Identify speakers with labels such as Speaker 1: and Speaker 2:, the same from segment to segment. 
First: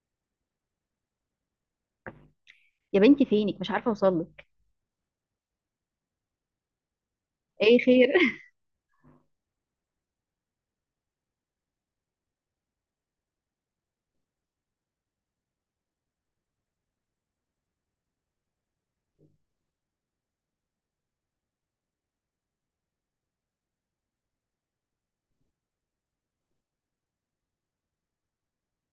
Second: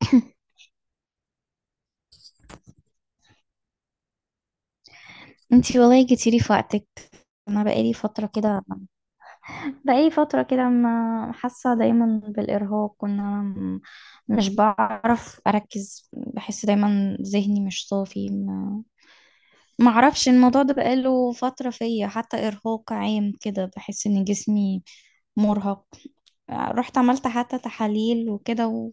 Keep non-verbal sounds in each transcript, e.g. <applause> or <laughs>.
Speaker 1: <laughs>
Speaker 2: يا بنتي فينك مش عارفة اوصلك.
Speaker 1: انتي والله جيتي لي في وقتك. انا
Speaker 2: ايه
Speaker 1: بقالي
Speaker 2: خير؟
Speaker 1: فتره
Speaker 2: <laughs>
Speaker 1: كده بقالي فتره كده ما حاسه دايما بالارهاق، وان انا مش بعرف اركز. بحس دايما ذهني مش صافي. ما ما اعرفش، الموضوع ده بقاله فتره فيا، حتى ارهاق عام كده، بحس ان جسمي مرهق. رحت عملت حتى تحاليل وكده،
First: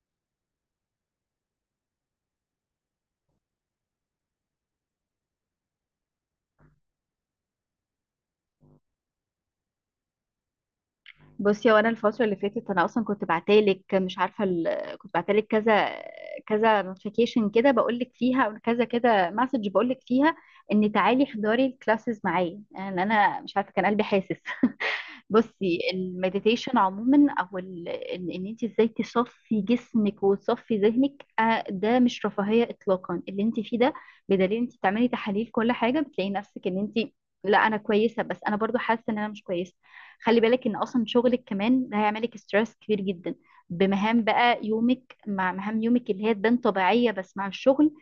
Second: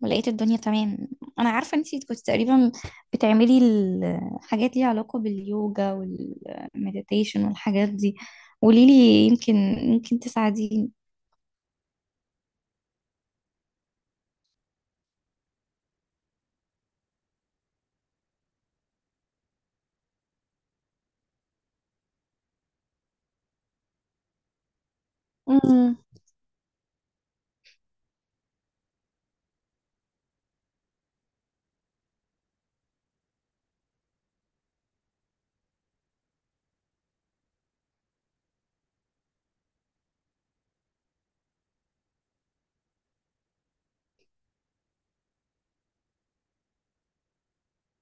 Speaker 1: ولقيت الدنيا تمام. انا عارفه ان انتي كنت تقريبا بتعملي الحاجات ليها علاقه باليوجا والمديتيشن والحاجات دي. قوليلي، يمكن تساعديني.
Speaker 2: بصي، وانا الفترة اللي فاتت انا اصلا كنت بعتلك، مش عارفة كنت بعتلك كذا نوتيفيكيشن كده بقول لك فيها، او كذا كده مسج بقول لك فيها ان تعالي احضري الكلاسز معايا. يعني انا مش عارفة، كان قلبي حاسس. <laughs> بصي،
Speaker 1: امم.
Speaker 2: المديتيشن عموما، او ال- ان إن انت ازاي تصفي جسمك وتصفي ذهنك ده مش رفاهية اطلاقا اللي انت فيه ده. بدليل انت تعملي تحاليل كل حاجة بتلاقي نفسك ان انت، لا انا كويسة، بس انا برضو حاسة ان انا مش كويسة. خلي بالك ان اصلا شغلك كمان ده هيعملك ستريس كبير جدا، بمهام بقى يومك، مع مهام يومك اللي هي تبان طبيعية بس مع الشغل.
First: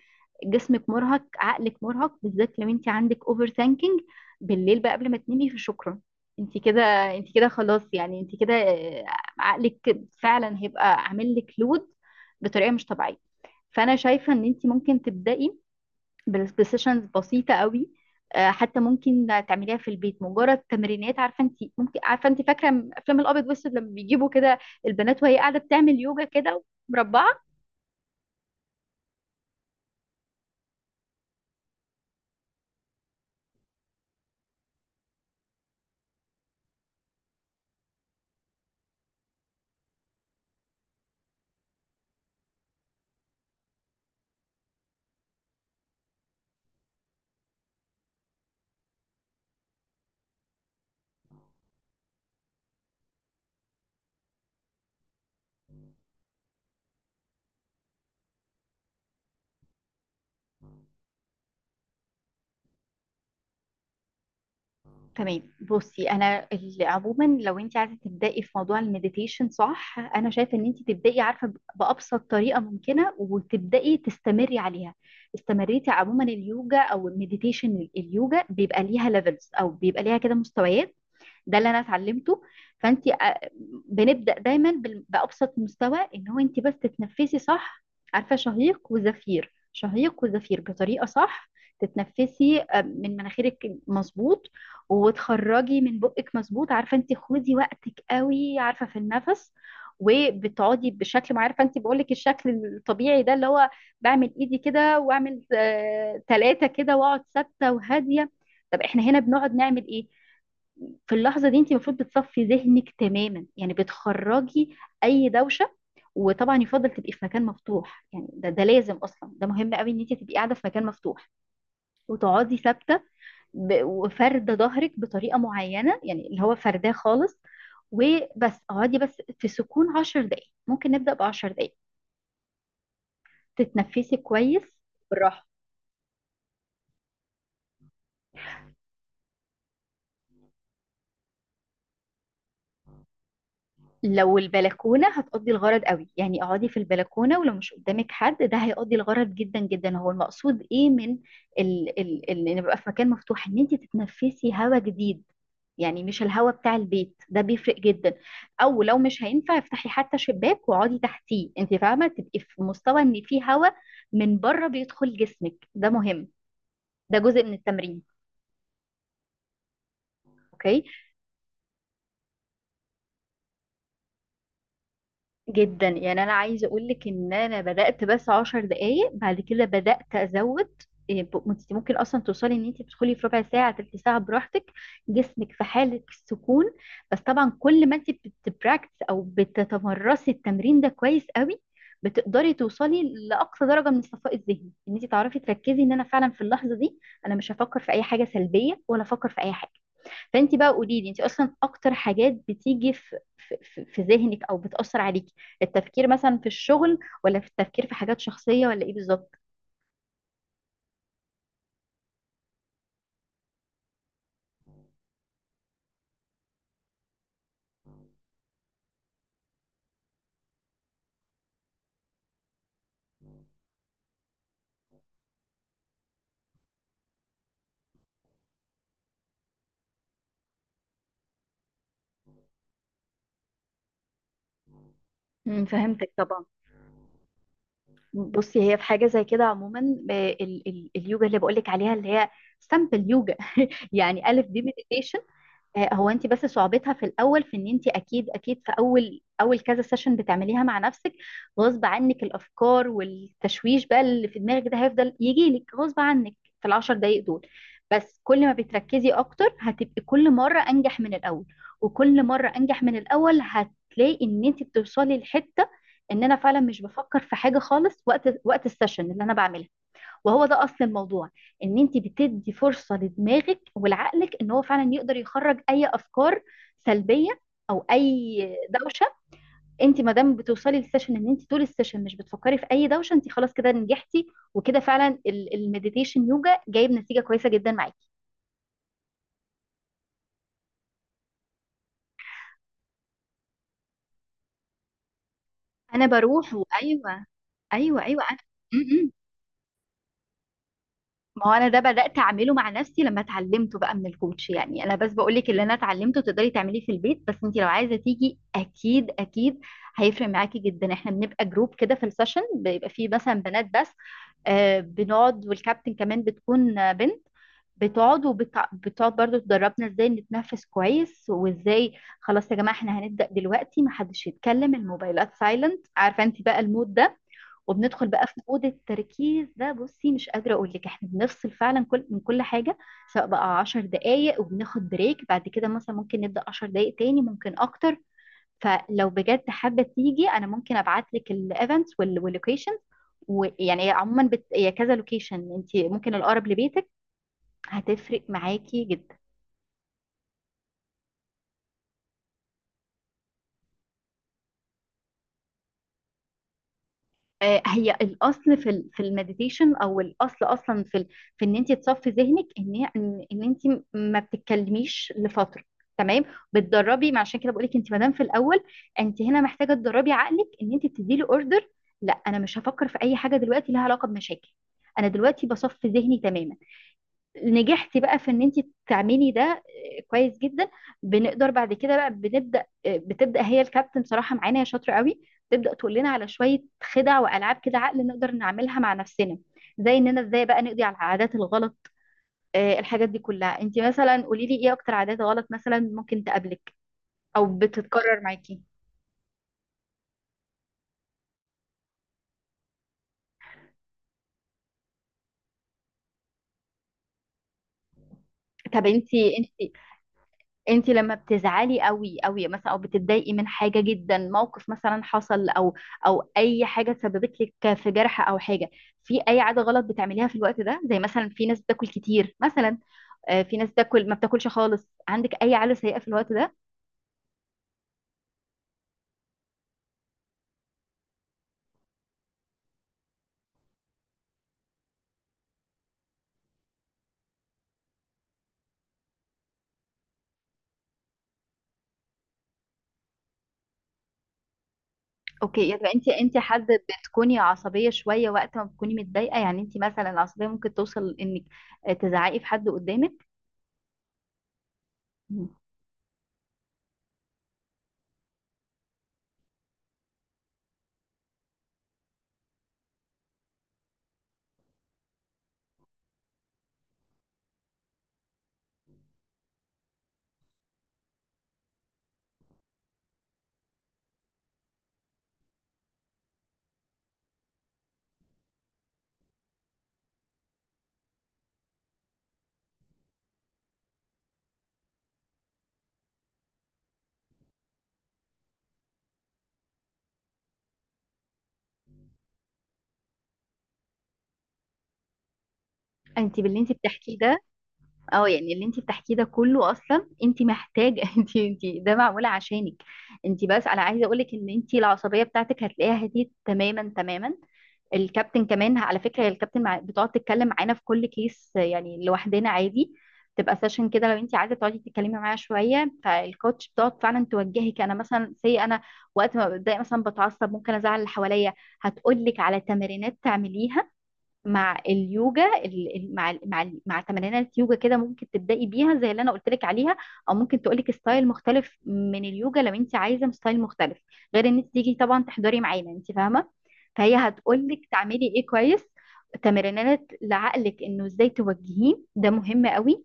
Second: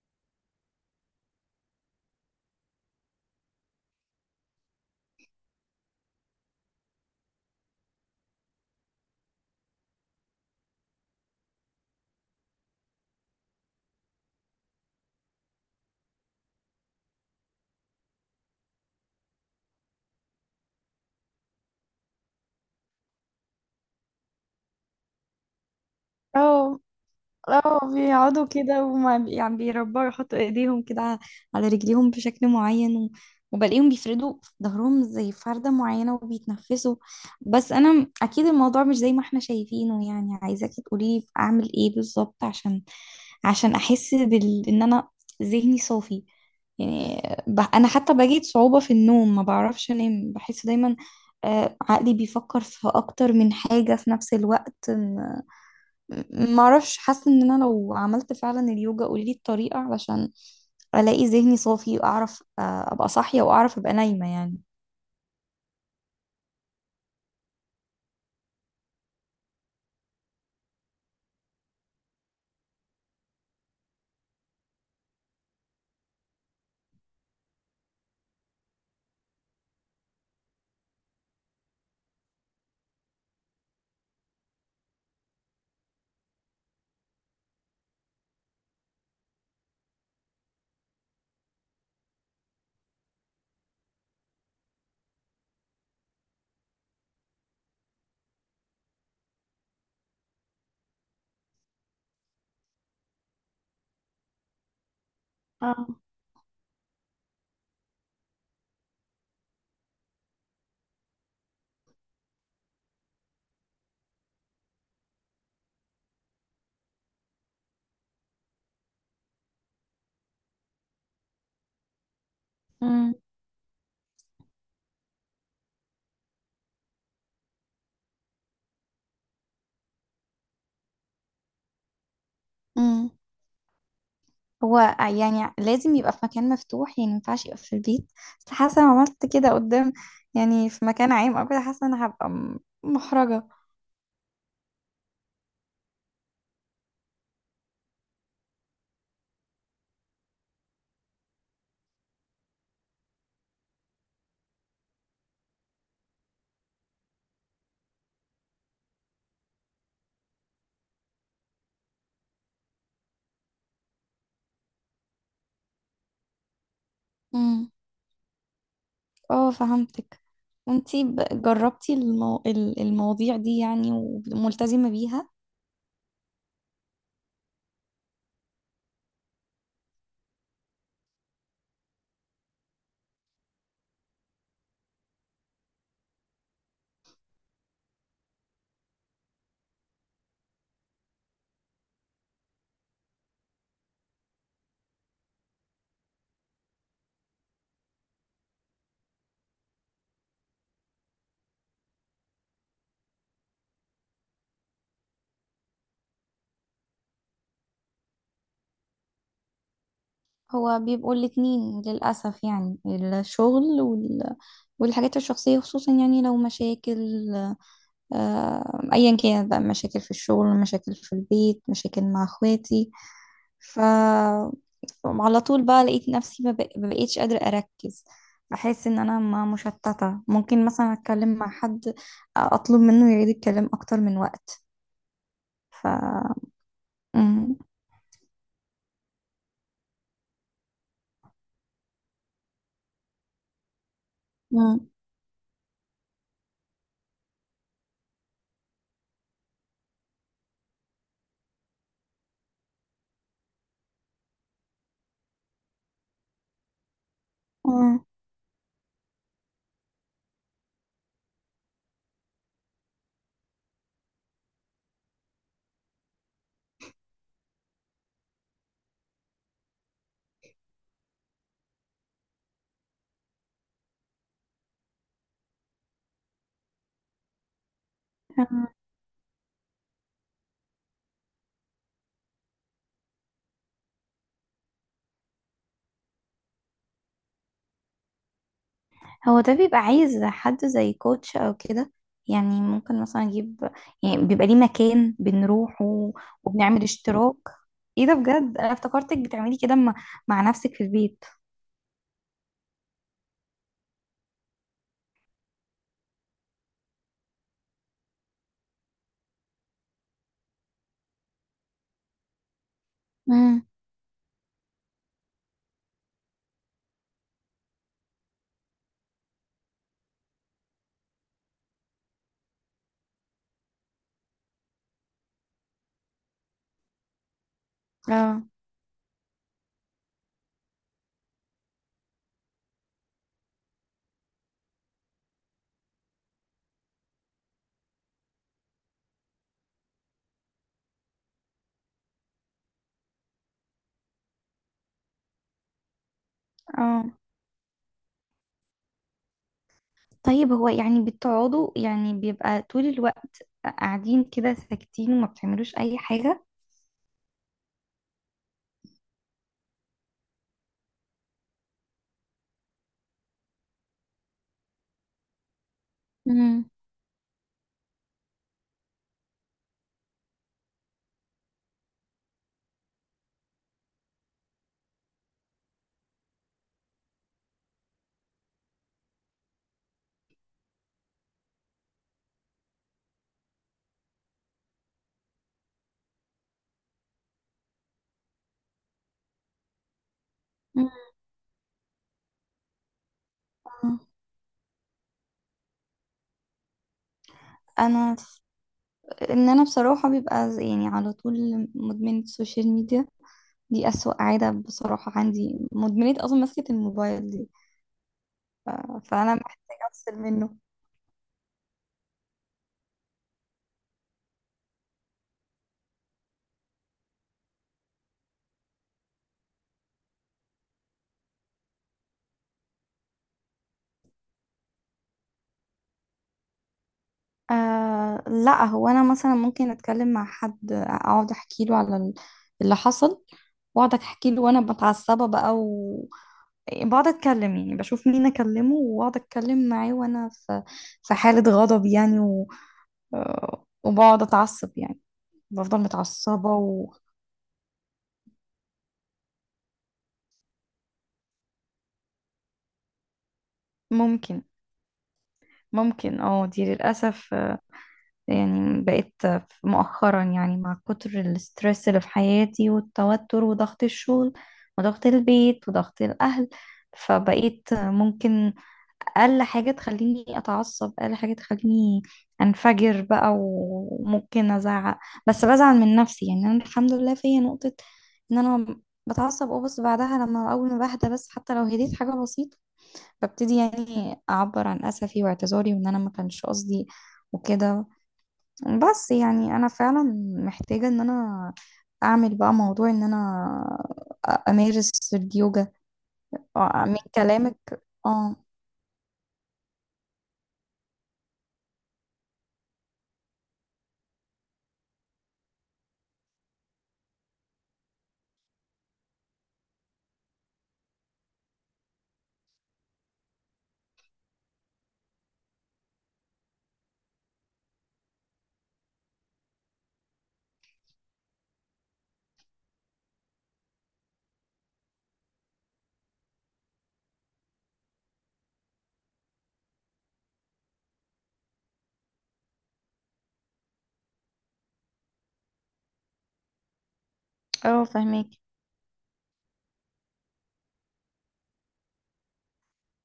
Speaker 2: جسمك مرهق، عقلك مرهق، بالذات لو انت عندك اوفر ثانكينج بالليل بقى قبل ما تنامي في شكرا. انت كده، انت كده خلاص، يعني انت كده عقلك فعلا هيبقى عامل لك لود بطريقه مش طبيعيه. فانا شايفه ان انت ممكن تبداي بسيشنز بسيطه قوي، حتى ممكن تعمليها في البيت، مجرد تمرينات. عارفه انت ممكن، عارفه انت فاكره افلام الابيض والاسود لما بيجيبوا كده البنات، وهي قاعده بتعمل يوجا كده،
Speaker 1: اه.
Speaker 2: مربعه.
Speaker 1: اه، بيقعدوا كده، وما بي- يعني بيربعوا، يحطوا ايديهم كده على رجليهم بشكل معين، وبلاقيهم بيفردوا ظهرهم زي فردة معينة وبيتنفسوا. بس انا اكيد الموضوع مش زي ما احنا شايفينه، يعني عايزاكي تقولي لي اعمل ايه بالظبط، عشان احس بال ان انا ذهني صافي. يعني انا حتى بجد صعوبة في النوم، ما بعرفش انام، بحس دايما عقلي بيفكر في اكتر من حاجة في نفس الوقت. ما اعرفش، حاسه ان انا لو عملت فعلا اليوجا، قولي الطريقه علشان الاقي ذهني صافي، واعرف ابقى صاحيه، واعرف ابقى نايمه يعني.
Speaker 2: تمام، بصي انا عموما لو انت عايزه تبداي في موضوع المديتيشن صح، انا شايفه ان انت تبداي، عارفه، بابسط طريقه ممكنه، وتبداي تستمري عليها. استمريتي، عموما اليوجا او المديتيشن، اليوجا بيبقى ليها ليفلز، او بيبقى ليها كده مستويات. ده اللي انا اتعلمته. فانت بنبدا دايما بابسط مستوى، ان هو انت بس تتنفسي صح. عارفه، شهيق وزفير، شهيق وزفير بطريقه صح. تتنفسي من مناخيرك، مظبوط، وتخرجي من بقك، مظبوط. عارفه انت خدي وقتك قوي عارفه في النفس، وبتقعدي بشكل، ما عارفه انت بقول لك الشكل الطبيعي ده اللي هو بعمل ايدي كده، واعمل
Speaker 1: اه.
Speaker 2: ثلاثه كده، واقعد ثابته وهاديه. طب احنا هنا بنقعد نعمل ايه؟ في اللحظة دي انت المفروض بتصفي ذهنك تماما، يعني بتخرجي اي دوشة. وطبعا يفضل تبقي في مكان مفتوح، يعني ده لازم اصلا، ده مهم قوي ان انت تبقي قاعدة في مكان مفتوح وتقعدي ثابتة،
Speaker 1: مم.
Speaker 2: وفاردة ظهرك بطريقة معينة، يعني اللي هو فرداه خالص. وبس اقعدي بس في سكون 10 دقايق، ممكن نبدأ ب 10 دقايق،
Speaker 1: امم.
Speaker 2: تتنفسي كويس،
Speaker 1: هو
Speaker 2: بالراحة.
Speaker 1: يعني لازم يبقى في مكان مفتوح؟ يعني ما ينفعش يبقى في البيت؟ بس حاسه لو عملت كده قدام، يعني في مكان عام او كده، حاسه ان انا هبقى محرجه.
Speaker 2: لو البلكونه هتقضي الغرض قوي، يعني اقعدي في البلكونه، ولو مش قدامك حد ده هيقضي الغرض جدا جدا. هو المقصود ايه من ال ان يبقى في مكان مفتوح، ان انت تتنفسي هواء جديد، يعني مش الهواء بتاع البيت، ده بيفرق جدا. او لو مش هينفع، افتحي حتى شباك واقعدي تحتيه، انت فاهمه، تبقي في مستوى ان في هواء من بره بيدخل جسمك، ده مهم، ده جزء من
Speaker 1: امم.
Speaker 2: التمرين.
Speaker 1: اه، فهمتك.
Speaker 2: اوكي،
Speaker 1: وانتي جربتي المواضيع دي يعني؟ وملتزمه بيها؟
Speaker 2: جدا يعني، انا عايزه اقول لك ان انا بدات بس 10 دقائق، بعد كده بدات ازود. إيه، انت ممكن اصلا توصلي ان انت تدخلي في ربع ساعة، ثلث ساعة براحتك، جسمك في حاله السكون. بس طبعا كل ما انت بتبراكتس، او بتتمرسي التمرين ده كويس قوي، بتقدري توصلي لاقصى درجه من الصفاء الذهني، ان انت تعرفي تركزي ان انا فعلا في اللحظه دي انا مش هفكر في اي حاجه سلبيه، ولا افكر في اي حاجه. فانت بقى قولي لي، انت اصلا اكتر حاجات بتيجي في في ذهنك، او بتأثر عليكي، التفكير مثلا في الشغل، ولا في التفكير في حاجات شخصية، ولا ايه بالظبط؟
Speaker 1: هو بيبقوا الاتنين للأسف، يعني الشغل والحاجات الشخصية، خصوصا يعني لو مشاكل، أيا كانت بقى، مشاكل في الشغل، مشاكل في البيت، مشاكل مع اخواتي. ف على طول بقى لقيت نفسي ما بقيتش قادرة أركز. بحس إن أنا ما مشتتة، ممكن مثلا أتكلم مع حد، أطلب منه يعيد الكلام أكتر من وقت.
Speaker 2: امم،
Speaker 1: ف
Speaker 2: فهمتك طبعا.
Speaker 1: مم.
Speaker 2: بصي، هي في حاجة زي كده عموما، ال اليوجا اللي بقولك عليها، اللي هي سامبل يوجا. <laughs> يعني ألف دي
Speaker 1: مم.
Speaker 2: meditation. هو انت بس صعوبتها في الاول، في ان انت اكيد اكيد، في اول كذا سيشن بتعمليها مع نفسك، غصب عنك الافكار والتشويش بقى اللي في دماغك ده هيفضل يجي لك غصب عنك في ال 10 دقايق دول. بس كل ما بتركزي اكتر، هتبقي كل مره انجح من الاول، وكل مره انجح من الاول هتلاقي ان انت بتوصلي لحته ان انا فعلا مش بفكر في حاجه خالص وقت السيشن اللي انا بعملها. وهو ده اصل الموضوع، ان انت بتدي فرصه لدماغك ولعقلك ان هو فعلا يقدر يخرج اي افكار سلبيه، او اي
Speaker 1: مم.
Speaker 2: دوشه. انت ما دام بتوصلي للسيشن ان انت طول السيشن مش بتفكري في اي دوشه، انت خلاص كده نجحتي، وكده فعلا المديتيشن يوجا جايب نتيجه كويسه جدا معاكي.
Speaker 1: هو ده بيبقى عايز حد زي كوتش او كده؟ يعني ممكن مثلا اجيب؟ يعني بيبقى ليه مكان بنروحه
Speaker 2: انا بروح،
Speaker 1: وبنعمل
Speaker 2: وايوه
Speaker 1: اشتراك؟
Speaker 2: ايوه
Speaker 1: ايه ده؟
Speaker 2: ايوه، انا،
Speaker 1: بجد انا افتكرتك بتعملي كده مع نفسك في البيت.
Speaker 2: ما هو انا ده بدات اعمله مع نفسي لما اتعلمته بقى من الكوتش. يعني انا بس بقول لك اللي انا اتعلمته تقدري تعمليه في البيت، بس انت لو عايزه تيجي، اكيد اكيد هيفرق معاكي جدا. احنا بنبقى جروب كده، في السيشن بيبقى فيه مثلا بنات
Speaker 1: امم.
Speaker 2: بس، آه، بنقعد، والكابتن كمان بتكون بنت، بتقعد، وبتقعد برضو تدربنا ازاي نتنفس كويس، وازاي، خلاص يا جماعه احنا هنبدا دلوقتي، محدش يتكلم، الموبايلات سايلنت، عارفه انت بقى المود ده، وبندخل بقى في
Speaker 1: اه.
Speaker 2: مود التركيز ده. بصي، مش قادرة أقول لك، إحنا بنفصل فعلا كل من كل حاجة، سواء بقى 10 دقايق، وبناخد بريك بعد كده، مثلا ممكن نبدأ 10 دقايق تاني، ممكن أكتر. فلو بجد حابة تيجي أنا ممكن أبعت لك الإيفنتس واللوكيشن، ويعني عموما هي كذا لوكيشن، أنت ممكن الأقرب لبيتك،
Speaker 1: اه،
Speaker 2: هتفرق معاكي جدا.
Speaker 1: طيب، هو يعني بتقعدوا، يعني بيبقى طول الوقت قاعدين كده ساكتين وما بتعملوش اي حاجة؟
Speaker 2: هي الاصل في في المديتيشن، او الاصل اصلا في في ان انت تصفي ذهنك، ان ان إن انت ما بتتكلميش لفتره، تمام،
Speaker 1: امم.
Speaker 2: بتدربي. ما عشان كده بقول لك، انت ما دام في الاول، انت هنا محتاجه تدربي عقلك، ان انت بتدي له اوردر، لا انا مش هفكر في اي حاجه دلوقتي لها علاقه بمشاكل، انا دلوقتي بصفي ذهني تماما. نجحتي بقى في ان انت تعملي ده، كويس جدا. بنقدر بعد كده بقى بنبدا، بتبدا هي الكابتن بصراحه معانا، هي شاطره قوي، تبدا تقول لنا على شويه خدع والعاب كده عقل نقدر نعملها مع نفسنا، زي اننا ازاي بقى نقضي
Speaker 1: مم.
Speaker 2: على العادات الغلط. الحاجات دي كلها، انت مثلا قولي لي ايه اكتر عادات غلط مثلا ممكن تقابلك، او
Speaker 1: انا
Speaker 2: بتتكرر معاكي.
Speaker 1: ان انا بصراحة بيبقى يعني على طول مدمنة السوشيال ميديا. دي أسوأ عادة بصراحة، عندي مدمنية أصلا مسكة الموبايل دي. ف...
Speaker 2: طب انت،
Speaker 1: فأنا
Speaker 2: انت
Speaker 1: محتاجة أفصل منه.
Speaker 2: انت لما بتزعلي قوي قوي مثلا، او بتتضايقي من حاجه جدا، موقف مثلا حصل، او او اي حاجه سببت لك في جرح، او حاجه، في اي عاده غلط بتعمليها في الوقت ده؟ زي مثلا في ناس بتاكل كتير مثلا، في ناس بتاكل، ما بتاكلش خالص. عندك اي عاده سيئه في الوقت ده؟
Speaker 1: آه لا، هو أنا مثلا ممكن أتكلم مع حد، أقعد أحكي له على اللي حصل، وأقعد أحكي له وأنا متعصبة بقى، بقعد أتكلم، يعني بشوف مين أكلمه وأقعد أتكلم معاه وأنا في في حالة غضب يعني، وبقعد أتعصب يعني،
Speaker 2: اوكي،
Speaker 1: بفضل
Speaker 2: يبقى انت
Speaker 1: متعصبة.
Speaker 2: حد بتكوني عصبيه شويه وقت ما بتكوني متضايقه. يعني انت مثلا العصبيه ممكن توصل انك تزعقي في حد قدامك.
Speaker 1: وممكن.
Speaker 2: مم.
Speaker 1: اه، دي للأسف يعني، بقيت مؤخرا، يعني مع كتر الاسترس اللي في حياتي والتوتر وضغط الشغل وضغط البيت وضغط الأهل، فبقيت ممكن أقل حاجة تخليني أتعصب، أقل حاجة تخليني أنفجر بقى وممكن أزعق. بس بزعل من نفسي، يعني أنا الحمد لله فيا نقطة إن أنا بتعصب، اه، بس بعدها لما أول ما بهدى، بس حتى لو هديت حاجة بسيطة، ببتدي يعني أعبر عن أسفي واعتذاري وإن أنا ما كانش قصدي وكده. بس يعني انا فعلا محتاجة ان انا اعمل بقى موضوع ان انا امارس اليوجا.
Speaker 2: انت باللي انت
Speaker 1: آه، من
Speaker 2: بتحكيه ده،
Speaker 1: كلامك.
Speaker 2: اه
Speaker 1: اه،
Speaker 2: يعني اللي انت بتحكيه ده كله، اصلا انت محتاجه <laughs> انت، ده معموله عشانك انت بس. انا عايزه اقولك ان انت العصبيه بتاعتك هتلاقيها هديت تماما تماما. الكابتن كمان على فكره، هي الكابتن بتقعد تتكلم معانا في كل كيس يعني، لوحدنا عادي، تبقى سيشن كده لو انت عايزه تقعدي تتكلمي معايا شويه، فالكوتش بتقعد فعلا توجهك. انا مثلا سي، انا وقت ما بتضايق مثلا بتعصب، ممكن ازعل اللي حواليا، هتقولك على تمرينات تعمليها مع اليوجا، مع تمرينات يوجا كده ممكن تبدأي بيها زي اللي انا قلت لك عليها، او ممكن تقول لك ستايل مختلف من اليوجا لو انت عايزه ستايل مختلف، غير ان انت تيجي طبعا تحضري معانا، انت فاهمه. فهي هتقول لك
Speaker 1: اه،
Speaker 2: تعملي
Speaker 1: فهمك.
Speaker 2: ايه، كويس، تمرينات لعقلك انه ازاي توجهيه، ده مهم قوي.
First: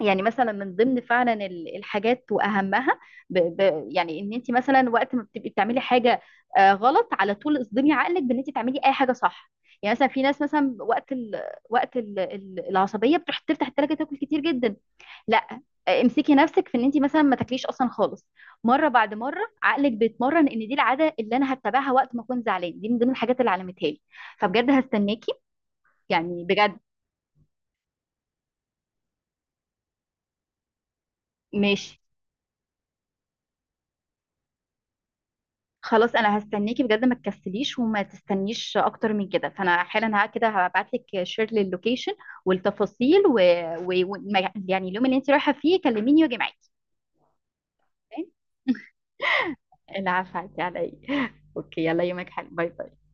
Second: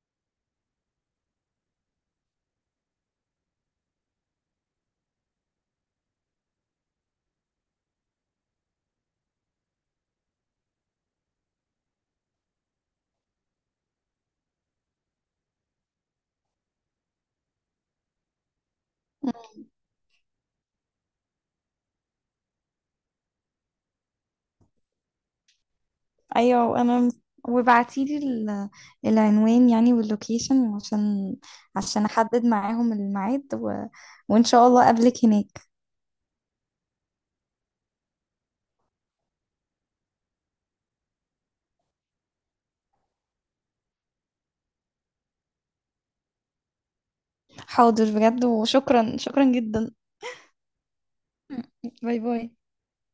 Speaker 2: يعني مثلا من ضمن فعلا الحاجات واهمها، يعني ان انت مثلا وقت ما بتبقي بتعملي حاجه غلط، على طول اصدمي عقلك بان انت تعملي اي حاجه صح. يعني مثلا في ناس مثلا العصبيه بتروح تفتح التلاجه تاكل كتير جدا، لا، امسكي نفسك في ان انت مثلا ما تاكليش اصلا خالص. مره بعد مره عقلك بيتمرن ان دي العاده اللي انا هتبعها وقت ما اكون زعلان، دي من ضمن الحاجات اللي علمتها لي. فبجد هستناكي، يعني بجد.
Speaker 1: ايوه، انا. وبعتيلي العنوان، يعني واللوكيشن، عشان
Speaker 2: ماشي،
Speaker 1: احدد معاهم الميعاد، وان شاء الله اقابلك هناك.
Speaker 2: خلاص انا هستناكي بجد، ما تكسليش وما تستنيش اكتر من كده. فانا حالا ها كده هبعت لك شير للوكيشن والتفاصيل و... و... و... ما- يعني اليوم اللي انت رايحه فيه كلميني واجي معاكي.
Speaker 1: حاضر
Speaker 2: تمام؟
Speaker 1: بجد، وشكرا شكرا جدا.
Speaker 2: العفو عليكي على ايه. <laughs> اوكي،
Speaker 1: <laughs>
Speaker 2: يلا
Speaker 1: باي
Speaker 2: يومك
Speaker 1: باي.
Speaker 2: حلو، باي باي.